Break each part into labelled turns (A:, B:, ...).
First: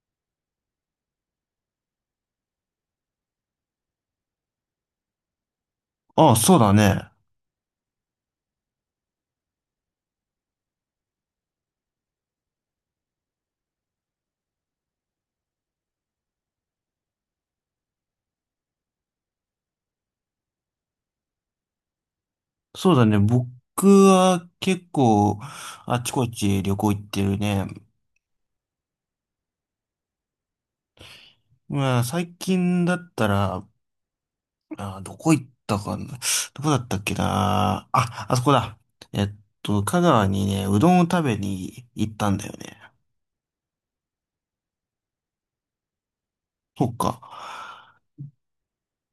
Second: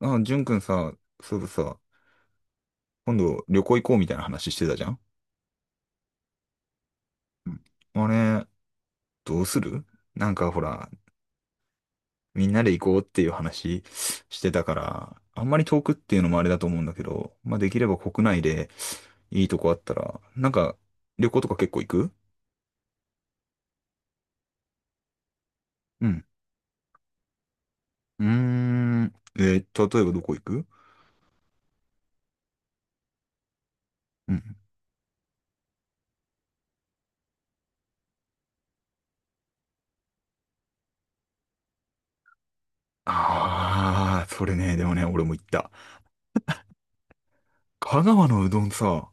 A: あ、ジュン君さ、そうださ、今度旅行行こうみたいな話してたじゃん。
B: ああ、そうだね。
A: うん。あれ、どうする？なんかほら、みんなで行こうっていう話してたから、あんまり遠くっていうのもあれだと思うんだけど、まあできれば国内でいいとこあったら、なんか旅行とか結構行く？
B: そうだね。僕は結構あ
A: う
B: ち
A: ん。
B: こち旅行行ってるね。
A: うーん。例えばどこ行く？
B: まあ最近だったら、
A: うん。
B: どこ行ったかな。どこだったっけな。あ、あそこだ。えっ香川にね、うどんを食べに行ったんだよね。
A: ああ、それね、でもね、俺も行った。
B: そっか。
A: 香川のうどんさ、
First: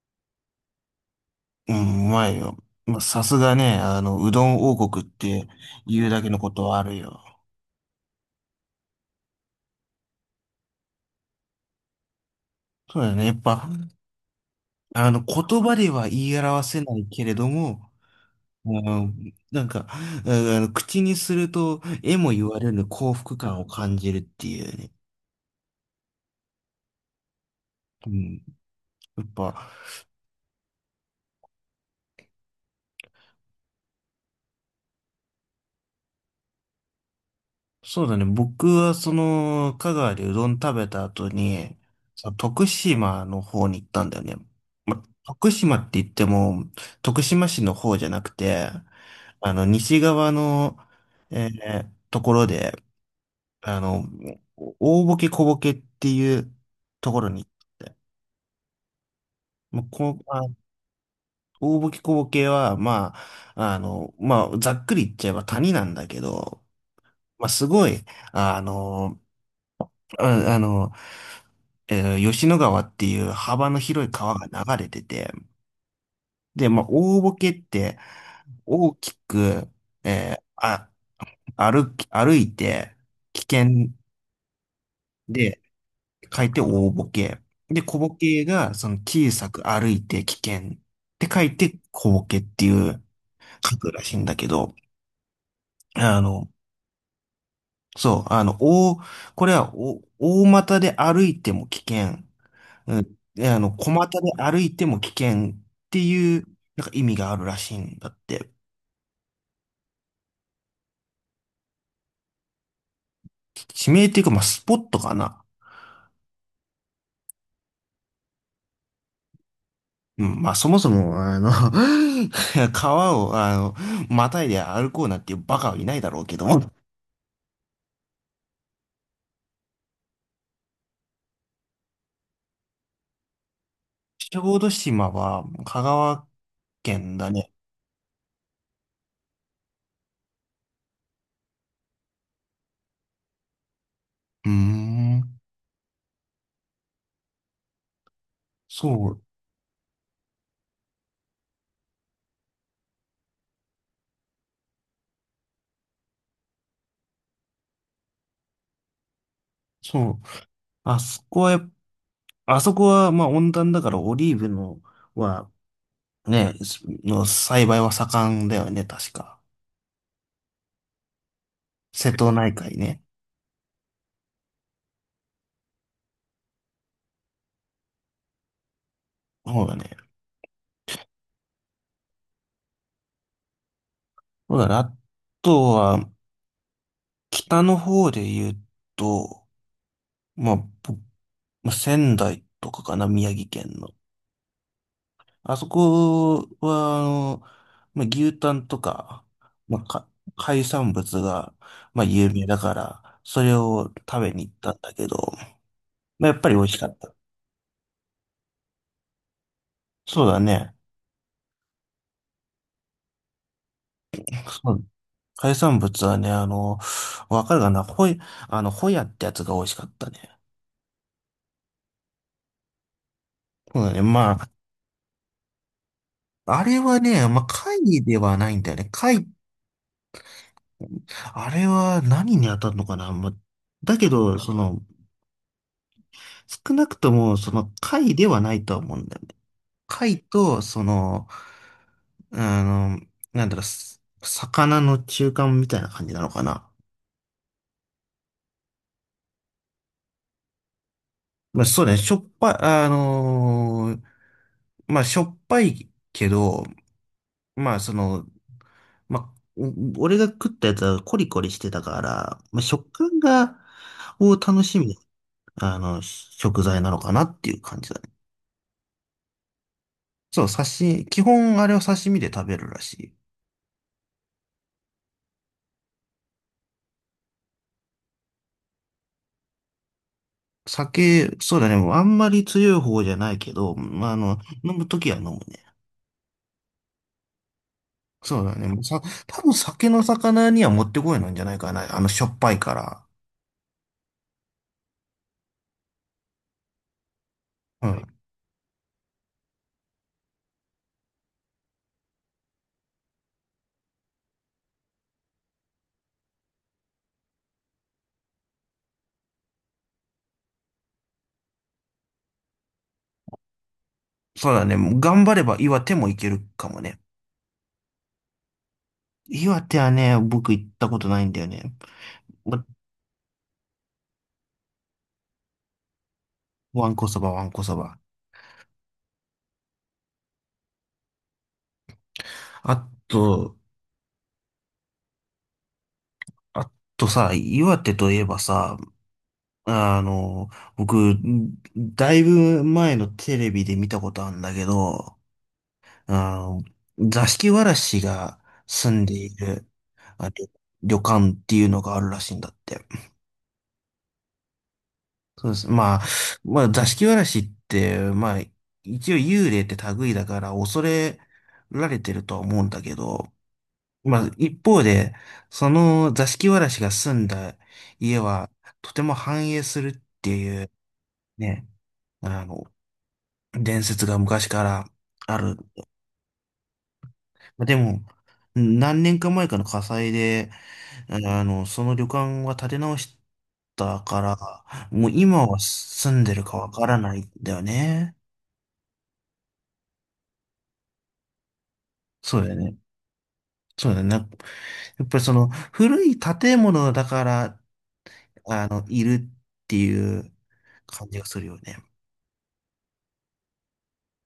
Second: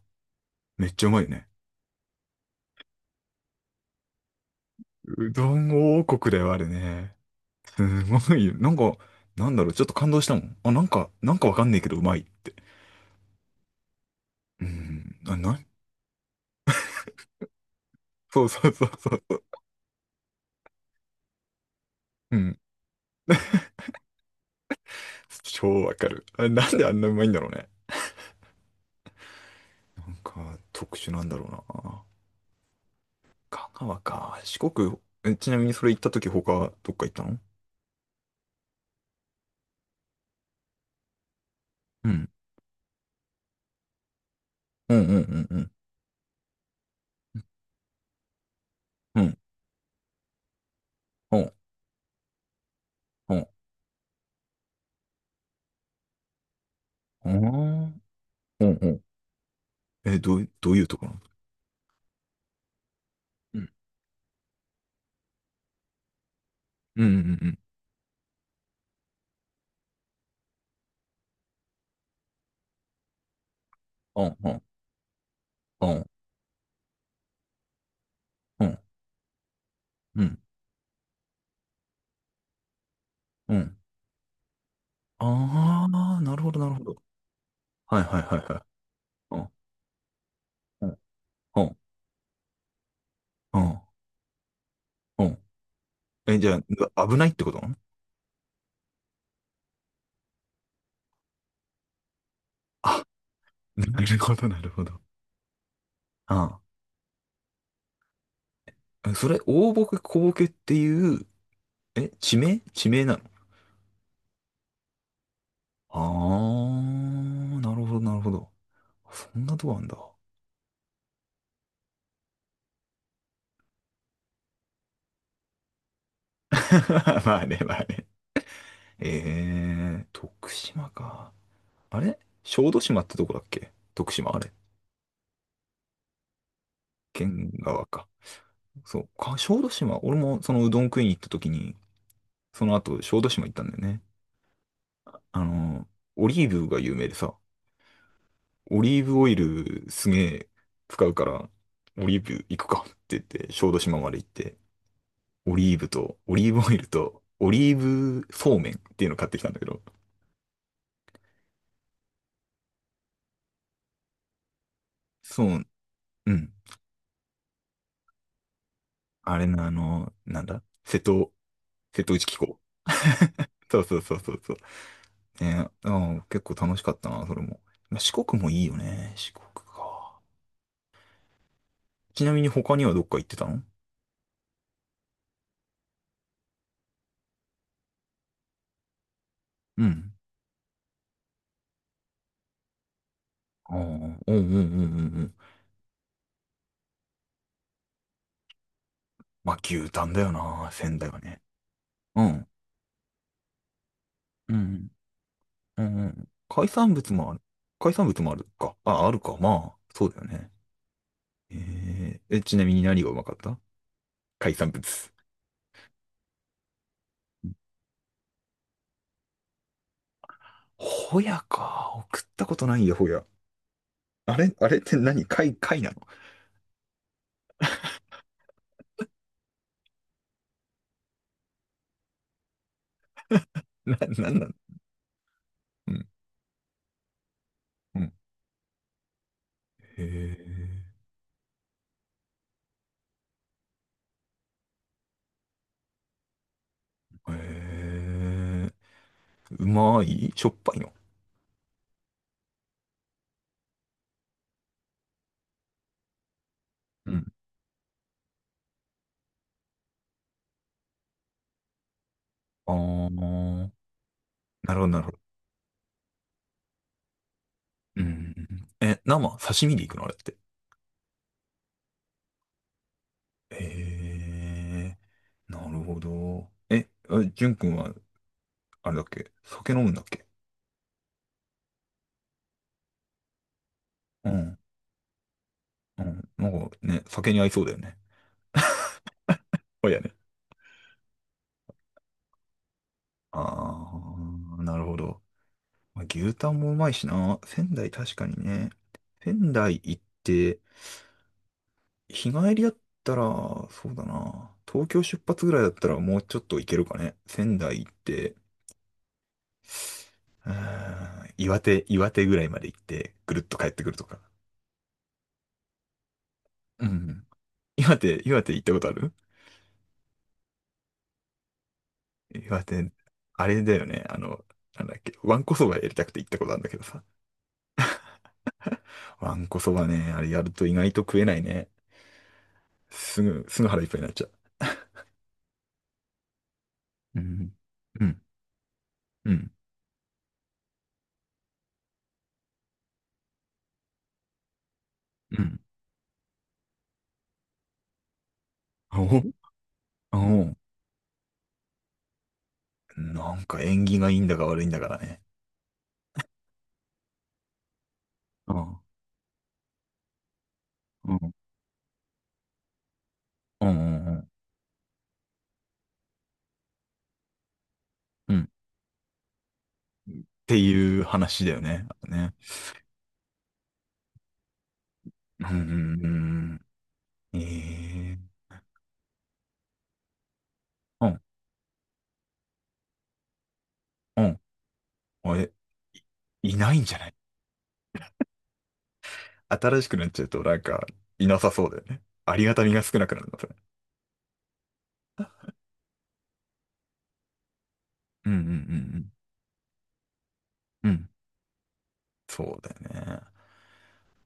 A: めっちゃうまいよね。
B: うん、うまいよ。まあ、さすがね、うどん王国っ
A: う
B: て
A: どん王
B: 言うだけ
A: 国
B: の
A: で
B: こ
A: はあ
B: と
A: る
B: はある
A: ね。
B: よ。
A: すごいよ。なんか、なんだろう、ちょっと感動したもん。あ、なんか、わかんねえけど、うまいって。
B: そうだよね。やっぱ、
A: うん。あ、
B: 言葉では言い表せないけれども、
A: そうそ
B: う
A: うそうそう
B: ん、
A: そう。
B: なんか、う口にすると、絵も
A: う
B: 言
A: ん。
B: われるの幸福感を感じるっていうね。
A: 超わかる。あ、なんであんなうまいんだろうね。
B: うん。やっぱ、
A: なんか、特殊なんだろうな。香川か。四国、ちなみにそれ行った時他、どっか行ったの？
B: そうだね。僕は、その、香川でうどん食べた後に、
A: う
B: そ
A: ん。
B: の徳島の方に行ったんだよね。
A: うん
B: ま、
A: うん
B: 徳
A: うん
B: 島って言っても、徳島市の方じゃなくて、
A: うん。うん。
B: 西側の、
A: う
B: え
A: ん。
B: ーところで、
A: うん。
B: あの、大ボケ小ボケっていうところ
A: あ
B: に行っ
A: ー
B: て、
A: うんうん。
B: もうこ
A: え、
B: う、
A: ど
B: あ
A: う、どういうところ？
B: 大ボキ小ボケは、
A: うん。
B: まあ、ざっくり言っちゃえば谷なんだけど、
A: うんうんうん
B: ま
A: う
B: あ、
A: ん。
B: すごい、あの、あ、あの、吉野川っていう幅の広い
A: う
B: 川が
A: ん
B: 流れてて、
A: うん
B: で、まあ、大ボケって
A: うんうん。
B: 大きく、
A: う
B: え
A: ん
B: ーあ、歩いて危
A: うん。
B: 険で
A: ああ、な
B: 書
A: るほ
B: い
A: ど
B: て
A: なるほ
B: 大
A: ど。
B: ボケ。で、小
A: はい
B: ボ
A: はいは
B: ケ
A: いはい。
B: がその小さく歩いて危険っ
A: うん。うん。
B: て書い
A: う
B: て
A: ん。
B: 小ボケっていう
A: う
B: 書
A: ん。
B: くらしいんだけど、あ
A: え、じ
B: の、
A: ゃあ、危ないってこと？
B: そう、あの、大、これはお大股で歩いても危険。う
A: あ、
B: ん。で、
A: な
B: 小
A: る
B: 股で
A: ほど、な
B: 歩
A: る
B: い
A: ほ
B: ても
A: ど。
B: 危険っていう、
A: あ
B: なんか意味があるらしいんだって。
A: あ。それ、大ボケ、小ボケっていう、え、地名なの？
B: 地名っていうか、まあ、スポットかな。
A: ああー、なるほど、なるほど。そんなとこあんだ。
B: うん、まあ、そもそも、あの 川を、あの、またいで歩こうなんていうバカはいないだろうけども。
A: まあね、まあね。徳島か。あれ、小豆島ってとこだっけ、徳島、あ
B: 小
A: れ？
B: 豆島は、香川県だね。
A: 県側か。そう。小豆島。俺もそのうどん食いに行った時に、その後、小豆島行ったんだよね。
B: うーん。
A: あの、オリーブが有名でさ、オ
B: そ
A: リーブ
B: う、
A: オイルすげえ使うから、オリーブ行くかって言って、小豆島まで行って、オリーブと、オリーブオイルと、オリーブそうめんっていうのを買ってきたんだけど、
B: そう。あそこはやっあそこは、まあ、温暖だからオリーブの、
A: そ
B: は、
A: う、うん。
B: ね、の栽培は盛んだよね、確
A: あ
B: か。
A: れな、あの、なんだ瀬
B: 瀬
A: 戸内
B: 戸
A: 機
B: 内
A: 構。
B: 海ね。
A: そうそうそうそうそう。ね、あ、結構楽しかったな、それも。まあ四国もいいよね、四国
B: そうだね。
A: か。ちなみに他にはどっか行ってたの？
B: そうだね。あとは、北の方で言うと、
A: うん。
B: まあ、ぼまあ仙台とかかな、宮城県
A: ああ、う
B: の。
A: んうんうんうんうん。
B: あそこは、まあ、牛タンとか、
A: まあ、
B: まあ、
A: 牛タ
B: か
A: ンだよ
B: 海
A: な、
B: 産
A: 仙台は
B: 物
A: ね。
B: が、まあ、
A: う
B: 有名
A: ん。
B: だから、それを食べに行っ
A: う
B: たん
A: ん。
B: だけど、
A: うん。うん、
B: まあ、やっぱり美
A: 海
B: 味しか
A: 産
B: っ
A: 物
B: た。
A: もある。海産物もあるか。あ、あるか。まあ、そうだよ
B: そうだ
A: ね。
B: ね。
A: ちなみに何がうまかった、海産
B: そう、
A: 物？
B: 海産物はね、あの、わかるかなホイ、あの、ホヤってやつが美味しかったね。
A: ホヤか。送ったことないよ、ホヤ。
B: そうだね。ま
A: あ
B: あ、
A: れ、あれって何貝なの？
B: あれはね、まあ、貝ではないんだよね。貝、あれは何に当たるのかな、まあ、だ
A: な、
B: け
A: な
B: ど、
A: んな
B: そ
A: の
B: の、
A: うん。
B: 少なくとも、その、
A: うん。へ
B: 貝ではないとは思うんだよね。
A: え。
B: 貝と、その、あの、なんだろう、す魚の中間みたいな感じなのかな。
A: へえ。うまい、しょっぱいの？
B: まあ、そうね、しょっぱい、あのーまあ、しょっぱいけど、
A: うん。
B: まあ、その、まあ、お俺が食ったやつはコリコリしてたから、まあ、
A: あ
B: 食感が、
A: あ、
B: を楽
A: な
B: し
A: るほど、
B: み、
A: なるほど。
B: あの、食材なのかなっていう感じだ
A: う
B: ね。
A: ん。え、刺身でいくのあれって。
B: そう、刺身、基本あれは刺身で食べるらしい。
A: へえ、なるほど。え、あ、じゅんくんは、あれだっけ酒飲むんだっけ？
B: 酒、そうだね、もうあんまり強い方じゃないけど、まあ、あ
A: う
B: の、
A: ん。
B: 飲むときは飲むね。
A: うん。なんかね、酒に合いそうだよね。
B: そうだね、もうさ、多分酒
A: そうや
B: の
A: ね。
B: 魚にはもってこいなんじゃないかな。あの、しょっぱいから。
A: ああ、なるほど。まあ、牛タンもうまいしな。仙
B: う
A: 台
B: ん。
A: 確かにね。仙台行って、日帰りだったら、そうだな。東京出発ぐらいだったらもうちょっと行けるかね。仙台行って、うー岩手ぐらいまで行って、ぐるっと帰ってくるとか。
B: そうだね、もう頑張れば岩手もいけるかも
A: う
B: ね。
A: ん。岩手、岩手行ったことある？
B: 岩手はね、僕行ったことないんだよね。
A: 岩手、あれだよね。あの、なんだっけ、わんこそばやりたくて行ったことあるんだけどさ。
B: わんこそば。
A: わんこそばね、あれやると意外と食えないね。
B: あ
A: すぐ、
B: と、
A: すぐ腹いっぱいになっちゃう。
B: あと
A: う
B: さ、
A: ん。
B: 岩手
A: う
B: とい
A: ん。
B: えばさ、
A: うん。
B: あの、僕、だいぶ前のテレビで見たことあるんだけど、
A: うん。
B: あの、座敷わらしが住んでい
A: お
B: る、
A: お
B: あ、旅
A: う。
B: 旅館っていうのがあるらしいんだって。
A: なんか縁起がいいんだか悪いんだからね。
B: そうです。まあ、座敷わらしって、まあ、
A: うん。
B: 一応幽霊って類だから恐
A: う
B: れ
A: ん。
B: られてるとは思うんだけど、
A: うん。う
B: まあ、
A: ん。
B: 一方で、その座敷わらしが住んだ家
A: うん、っ
B: は、とても繁栄する、
A: ていう話だよ
B: ね、
A: ね。あとね。
B: あの、伝説が昔からあ
A: うん。う
B: る。
A: ん。うん。
B: まあ、でも、何年か前かの火災で、
A: うん。
B: あの、その旅館は建て直したか
A: うん。
B: ら、もう
A: あ
B: 今
A: え、
B: は住んでる
A: い
B: かわ
A: ないん
B: か
A: じ
B: ら
A: ゃない？
B: ないんだよね。
A: 新しくなっちゃうとなんか、いなさそうだよね。あ
B: そう
A: り
B: だよ
A: がたみ
B: ね。
A: が少なくなるの。
B: そうだよね。やっぱりその古い建物だから、
A: うんうんう
B: あの、い
A: ん
B: るっていう
A: うん。うん。
B: 感じがするよね。
A: そうだよね。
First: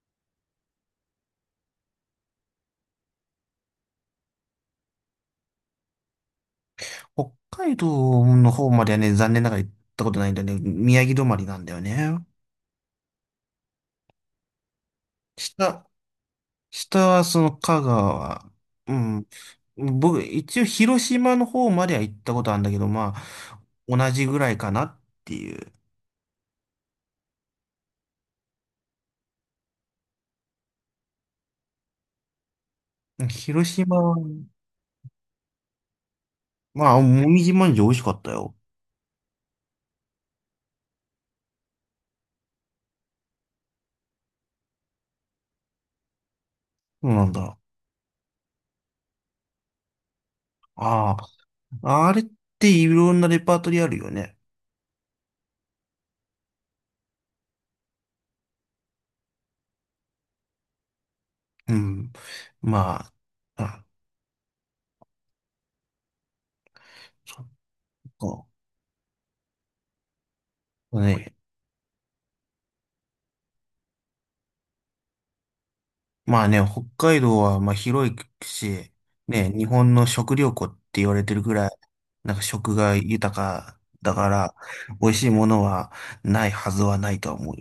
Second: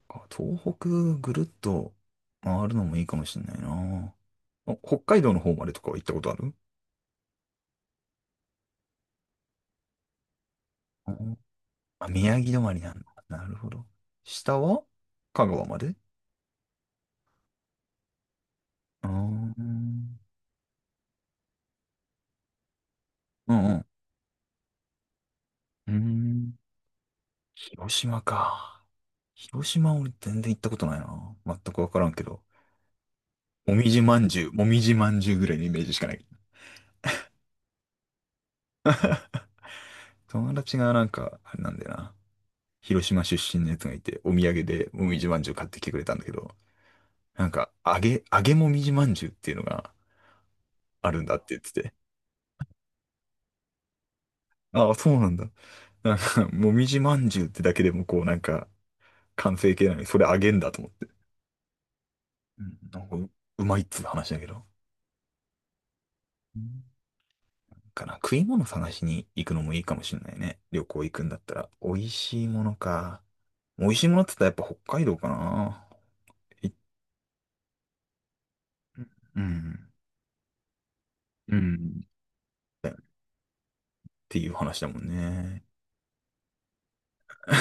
A: あ、東北ぐるっと回るのもいいかもしれないな。あ、北海道の方までとかは行ったことある？
B: 北海道の方まではね、残念ながら行ったことないんだよね。宮
A: う
B: 城止ま
A: ん。
B: りなんだよ
A: あ、
B: ね。
A: 宮城止まりなんだ。なるほど。下は香川ま
B: 下、
A: で？
B: 下はその香川。う
A: あ
B: ん。
A: ーうん
B: 僕、一応広島の方までは行ったことあるんだけど、ま
A: う
B: あ、
A: ん
B: 同じぐらいかなっていう。
A: うん。広島か。広島俺全然行ったことないな。全くわからんけど。
B: 広
A: もみ
B: 島
A: じ
B: は、
A: まんじゅう、もみじまんじゅうぐらいのイメージしかない。
B: まあ、もみじまんじゅう美味しかったよ。
A: 友達がなんか、あれなんだよな。広島出身のやつがいて、お土産でもみじまんじゅう買ってきてくれたんだけど、
B: そうなん
A: なん
B: だ。
A: か、揚げもみじまんじゅうっていうのがあ
B: あ
A: るんだって言ってて、
B: あ、あれっていろんなレパートリーあるよね。
A: ああ、そうなんだ。なんか、もみじまんじゅうってだけでもこう、なんか、完成形なのに、それ揚げんだと思って。
B: うん。
A: うん、な
B: ま
A: んか
B: あ、
A: うまい
B: あ、
A: っつう話だけど。うん、
B: そっ
A: かな、食い
B: か。
A: 物探しに行くのもいいかもしれないね。旅行行くん
B: ね。
A: だったら。美味しいものか。美味しいものって言ったらやっぱ北海道かな。
B: まあね、
A: い
B: 北海道はまあ広いし、
A: う
B: ね、日
A: ん。
B: 本の食料庫って言われてるぐ
A: う
B: らい、
A: ん。っ
B: なんか食が豊かだか
A: ていう
B: ら、
A: 話だも
B: 美
A: ん
B: 味しいもの
A: ね。
B: はないはずはないとは思う。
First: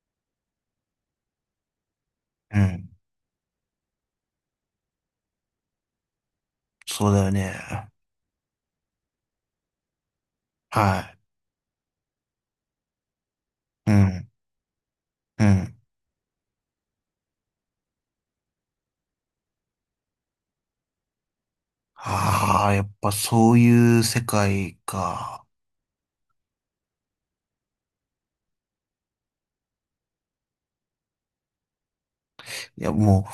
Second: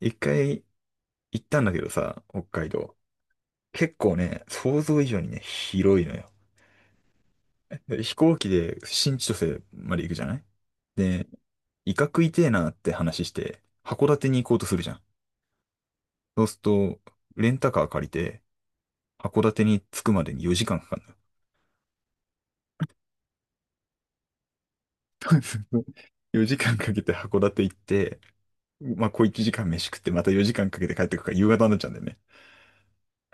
A: 一回行ったんだけどさ、北
B: う
A: 海
B: ん。
A: 道。結構ね、想像以上にね、広いのよ。
B: そうだよね。
A: で、飛行機で新千歳まで行くじゃない？
B: は
A: で、イカ食いてえなって話して、
B: い。う
A: 函館
B: ん。
A: に行こうとするじゃん。
B: うん。
A: そうすると、レンタカー借りて、函館に着くまでに4時間かかるのよ。
B: ああ、やっぱそういう世界か。
A: 4時間かけて函館行って、まあ、小1時間飯食って、また4時間かけて帰ってくるから夕方になっちゃうんだよね。
B: いや、も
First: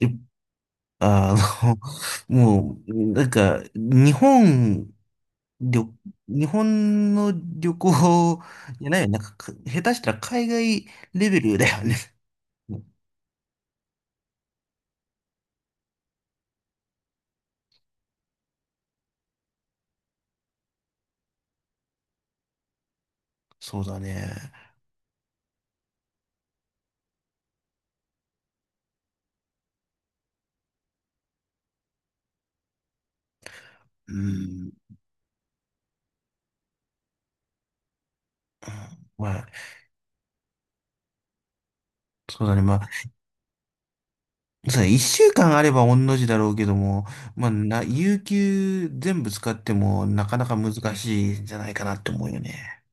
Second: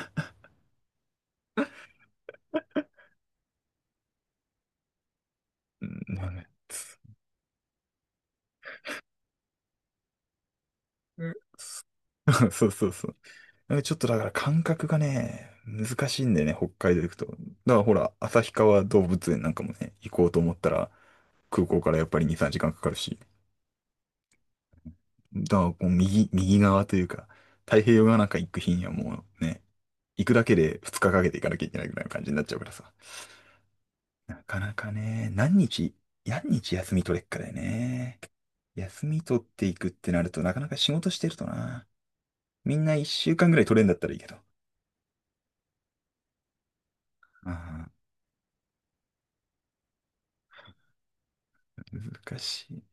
B: う、いあの、もう、なんか、り
A: う
B: ょ
A: ん、まあ
B: 日
A: ね。
B: 本の旅行じゃないよ。なんか、か下手したら海外レベル だよね。
A: そう そうそう。ちょっとだから感覚がね、難しいんだよね、北海道行くと。だからほら、旭川動物園なんかもね、行こうと思ったら、空港からやっぱり2、3時間かんかかるし。
B: そうだね。
A: だからこう、右側というか、太平洋側なんか行く日にはもうね、行くだけで2日かかけて行かなきゃいけないぐらいの感じになっちゃうからさ。
B: う
A: なか
B: ん。
A: なかね、何日休み取れっかだよね。休み
B: ま
A: 取っ
B: あ、
A: ていくってなると、なかなか仕事してるとな。
B: そうだね。ま
A: みん
B: あ、
A: な1週間ぐらい取れんだったらいいけど。
B: そうだね。一週間あれば御の字だろうけども、まあ、な、
A: あ、
B: 有給全部使ってもなかなか難しいんじゃないかなって思うよ
A: 難し
B: ね。
A: い。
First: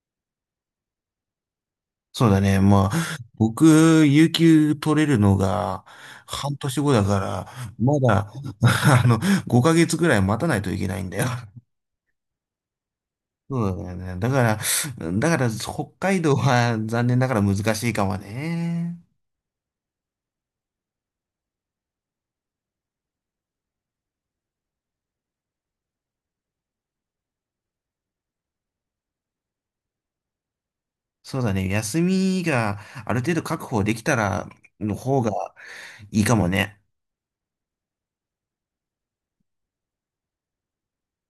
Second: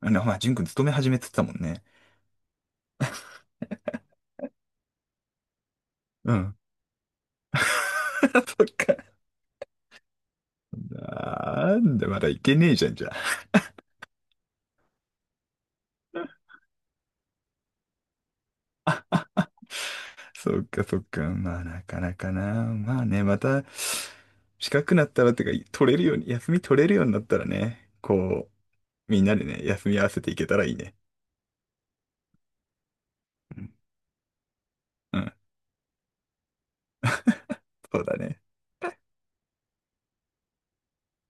A: あの、まあ、淳君勤め始めてたもんね。
B: そうだね。まあ、僕、有給取れるのが
A: う
B: 半
A: ん。
B: 年後だから、ま だ、
A: そっか。
B: あの、5ヶ月ぐらい待たないといけないんだよ。
A: なんだ、まだいけねえじゃん、じゃあ。
B: そうだよね。だから、北海道は残念ながら難しいかもね。
A: そっか、そっか。まあ、なかなかな。まあね、また、近くなったらってか、取れるように、休み取れるようになったらね、こう、みんなでね、休み合わせていけたらいいね。
B: そうだね。休みがある程度
A: う
B: 確
A: ん、
B: 保できたらの
A: う
B: 方が
A: ん、
B: いいかもね。
A: そうだね。